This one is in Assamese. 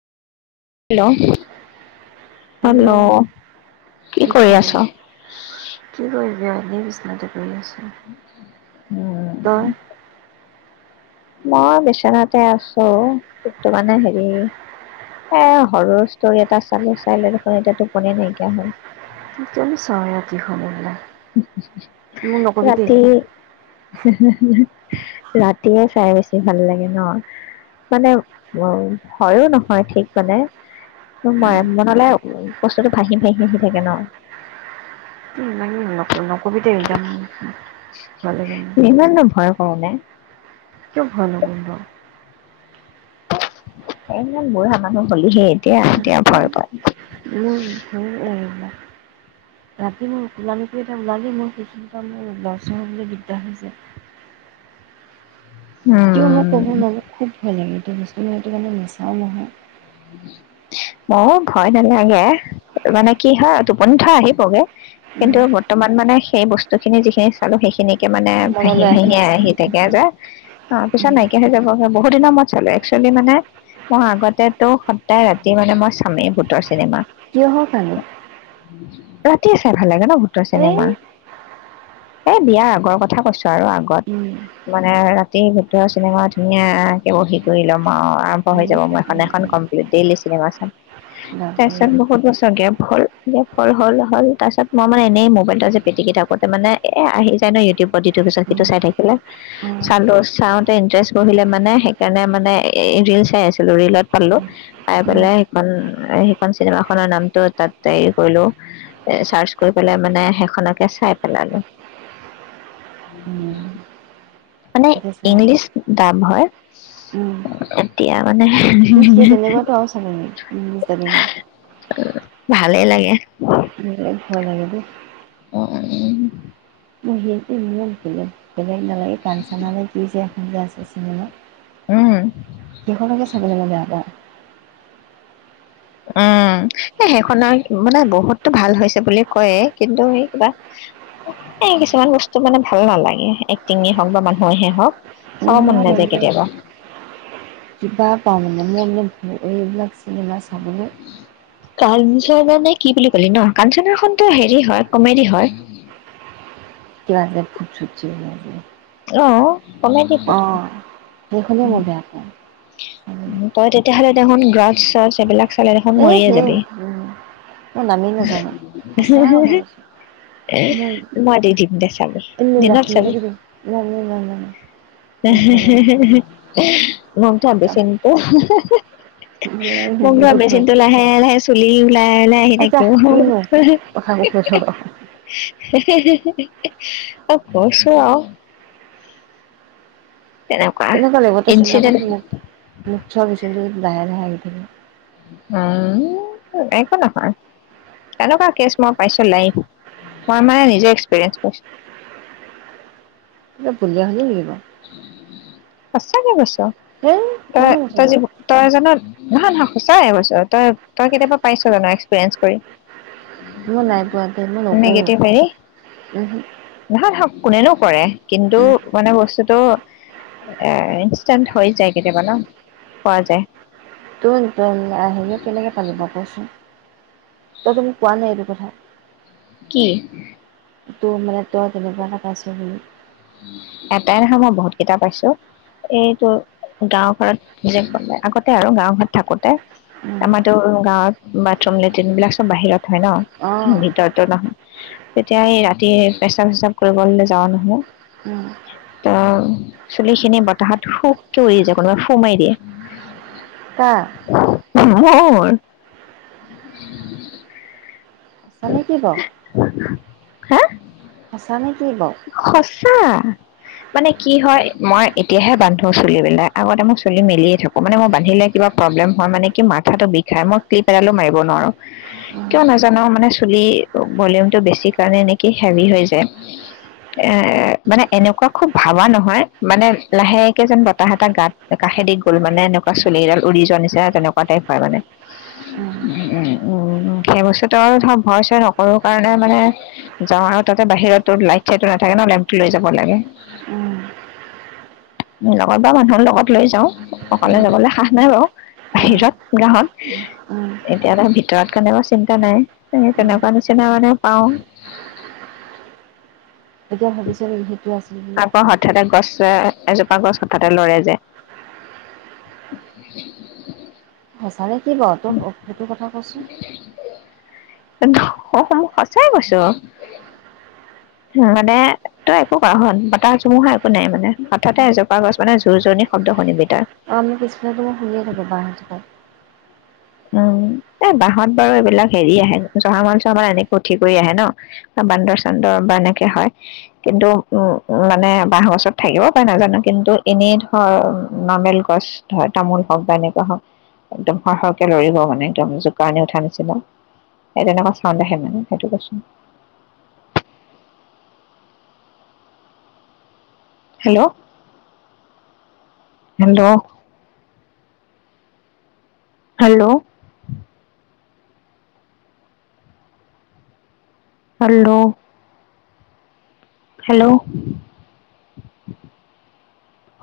হেল্ল' হেল্ল' কি কৰি আছ? নাতে। তই উম। মই বিচনাতে আছো কিন্তু মানে হেৰি এ সৰুৰ ষ্টৰি এটা চালো চাই ল দেখোন এতিয়া টোপনি নাইকিয়া হ'ল। মোক কিয়নো চোৱা সময় উলাই। হুম হুম হুম ৰাতি। হি হি হি ৰাতিয়ে চাই বেছি ভাল লাগে ন মানে উ হয়ো নহয় ঠিক মানে মই তই মনলৈ বস্তুটো ভাহি ভাহি আহি থাকে ন। নকবিতে একদাম ভালে লাগে মোৰ। হয়নে? কিয় ভয় নকৰিম ক। এ মোৰ বুঢ়া মানুহ হ'লিহে এতিয়া এতিয়া ভয় ভয়। মোৰ ভয় লাগে যেন বা। ৰাতি মোৰ কোলা মেকুৰি এটা ওলালি মোৰ সেইখিনি পা মোৰ লৰ চৰ হ'বলৈ দিগদাৰ হৈছে। কিয় মই উম। কব নোৱা খুব ভয় লাগে এতিয়া বস্তু ম সেইটো কাৰণে নেচাও নহয়। মও ভয় নালাগে মানে কি হয় টোপনি থ আহিবগে কিন্তু বৰ্তমান মানে সেই বস্তু খিনি যিখিনি চালো সেইখিনি। মানে ভাহি মনলৈ ভহি আছে আহি থাকে যে অ পিছত নাইকিয় হৈ যাব। বহুত দিনৰ মই চালো একচুৱেলি মানে মই আগতে। ত সদায় ৰাতি মানে মই স্বামীয়ে ভুতৰ। চিনেমা। কিহৰ ৰাতি চাই ভাল লাগে ন ভূতৰ চিনেমা এই বিয়াৰ আগৰ কথা কৈছো আৰু আগত মানে ৰাতি ভূতৰ চিনেমা ধুনীয়াকে বহি কৰি ল'ম আৰু আৰম্ভ হৈ যাব মই এখনে। আৰু কাৰণে এই কমপ্লিট ডেইলি চিনেমা চ উম, সেই তাৰপিছত বহুত বছৰ গেপ হ'ল গেপ হ হ'ল হ'ল তাৰপিছত মই মানে এনেই মোবাইলটোত যে পিটিকি থাকোঁতে মানে এ আহি যায় ন ইউটিউবত যিটো পিছত সিটো চাই থাকিলে চালো চাওঁতে ইণ্টাৰেষ্ট বহিলে মানে সেইকাৰণে মানে এই ৰিল চাই আছিলোঁ ৰিলত। পালো পাই পেলাই সেইখন সেইখন চিনেমা খনৰ নামটো তাত তৰি কৰিলো এ চাৰ্চ কৰি পেলাই মানে সেইখনকে চাই পেলালো। মানে ইংলিছ দাম হয়। উম। তেতিয়া মানে। সেই তেনেকুৱাতো আৰু চাগেিনো। ভালেই লাগে। ভয় লাগে দে। উম। [unintelligible] কিয় নালাগে পানশনাৰে কিজে। গাছ আছে মানে। উম সেইখনকে চাবলে ম ইবেয়া পাওঁ। উম এ সেইখনৰ মানে বহুতো ভাল হৈছে বুলি কয় কিন্তু এই কিবা এই কিছুমান বস্তু মানে ভাল নালাগে এক্টিঙয় হওক বা মানুহহে হওক মই চাও মন নাযায় মানে কেতিয়াবা কিবা পাওঁ মানে মোৰ মান এইবিলাক চিনেমা চাবলৈ কাঞ্চন নে কি বুলি কলি ন কাঞ্চন খটো হেৰি হয় কমেডি হয় লাগে ফুট চুটি লাগে অ কম সেইখনেই মই বেয়া পাওঁ চাবলৈ। ক তই তেয়াহ'লে দেখোন গ্ৰাছ চাছ এইবিলাক চালে দেখোন এই মৰিয়ে সেই যাবি মই নামেই নাজানো সঁচা কথা কৈছোঁ। মোৰ মই দি দিম দে চাবি দিনত চাবি নাচনীদিকে না না না না না ভাল মনঠ বেচি ন উ লাগে মোক ধৰা বহুত ভাল বেচিনতো লাহে লাহে চুলি লাই লাই আহি আচ্ছা থাকিব কিনো কথা কৈ থ ফচ তেনেকুৱা লতে চন্তাক ইনচিডেণ্ট মোক মুখ চছিল লাহে লাহে আহি থাকে একো নহয় তেনেকুৱা কেছ মই পাইছো লাইভ মই মানে নিজে এক্সপিৰিয়েঞ্চছো কিবা বুলিয়া শুনি নেকি বাওঁ। সছাকে কৈছোঁ হেই তই কিনো কথা তই যি তই জানত, নহয় নহয় সঁচাইেছ তই তই কেতিয়াবা পাইছ জান এক্সপিৰিয়েঞ্চ কৰি, মই নাই পোৱা দে মই নকৰোঁ নিগেটিভ হেৰি নহয় কোনেনো কৰে, কিন্তু মানে বস্তু ত ইনষ্টেণ্ট হৈ যায় কেতিয়াবা ন পোৱা যায়। ত আহিলে কেনেকে পানিব কচোন তইতো মোক কোৱা নাই এইটো কথা, কি? তোৰ মান ত তেনেবাৰ ক আছো। এটাই নখা মই বহুত কেইটা পাইছো এইটো গাওঁ ঘৰত নি যোই আগতে আৰু গাওঁ ঘৰত থাকোতে আমাতো গাঁৱত বাথৰুম লেট্ৰিন বিলাক চব বাহিৰত হয় অঁ ন ভিতৰতো নহয় তেতিয়া এই ৰাতি পেচাব চেচাব কৰিবলৈ যাও নহয়, ত চুলিখিনি বতাহত শুককে উৰি যায় কোনোবাই সুমাই দিয়ে। ত অ' আছা নে কি বাৰ হে? আছানে সঁচা। মানে কি হয় মই এতিয়াহে বান্ধো চুলিবিলাক, আগতে মই চুলি মিলিয়ে থাকো, মানে মই বান্ধিলে কিবা প্ৰব্লেম হয়, মানে কি মাথাটো বিষাই মই ক্লিপ এডালো মাৰিব নোৱাৰোঁ, কিয় বাৰু নাজানো মানে চুলি ভলিউমটো বেছি কাৰণে নেকি হেভি হৈ যায়। এ মানে এনেকুৱা খুব ভাবা নহয়, মানে লাহেকে যেন বতাহ এটা গাত কাষেদি গ'ল মানে, এনেকুৱা চুলি এডাল উৰি যোৱা নিচিনা তেনেকুৱা টাইপ হয় মানে, উম, উম, সেই বস্তুটো আৰু ধৰ ভয় চয় নকৰোঁ কাৰণে মানে যাওঁ আৰু তাতে বাহিৰত লাইট সেইটো নাথাকে ন' লেমটো লৈ যাব লাগে উম, লগত বা মানুহৰ লগত লৈ যাওঁ অকলে উম, যাবলৈ সাহ নাই বাৰু উম, বাহিৰত গাঁৱত উম, এতিয়া ত' ভিতৰত কাৰণে চিন্তা নাই সেই কাৰণে উম। তেনেকুৱা নিচিনা মানে পাওঁ। এতিয়া ভাবিছ' নেকি সেইটো আছিল বুলি? আকৌ হঠাতে গছ এজোপা গছ হঠাতে লৰে যে। হছ ছাৰে কি ক' ত' সেইটো কথা কচোন। অহ, মই সঁচাই কৈছো, মানে তই একো কৰা হন বতাহ ধুমুহা একো নাই মানে, হঠাতে এজোপা গছ মানে জোৰ-জোৰণি শব্দ শুনিবি তই। অ', আমি পিছফালেটো মই শুনিয়ে থাকো বাহঁজোপাত। উম, এ বাঁহত বাৰু এইবিলাক হেৰি আহে জহামাল চহামাল এনেকে উঠি কৰি আহে ন'? বান্দৰ চান্দৰ বা এনেকে হয় কিন্তু উম, মানে বাঁহৰ গছত থাকিব পাৰে নাজানো কিন্তু এনেই ধৰ নৰ্মেল গছ ধৰ তামোল হওঁক বা এনেকুৱা হওঁক একদমৰ কে লৰিব মানে একদম, জোকাৰণি উঠা নিচিনা সেই তেনেকুৱা চাউণ্ড আহে মানে সেইটো বস্তু। Hello, hello. Hello. Hello. Hello.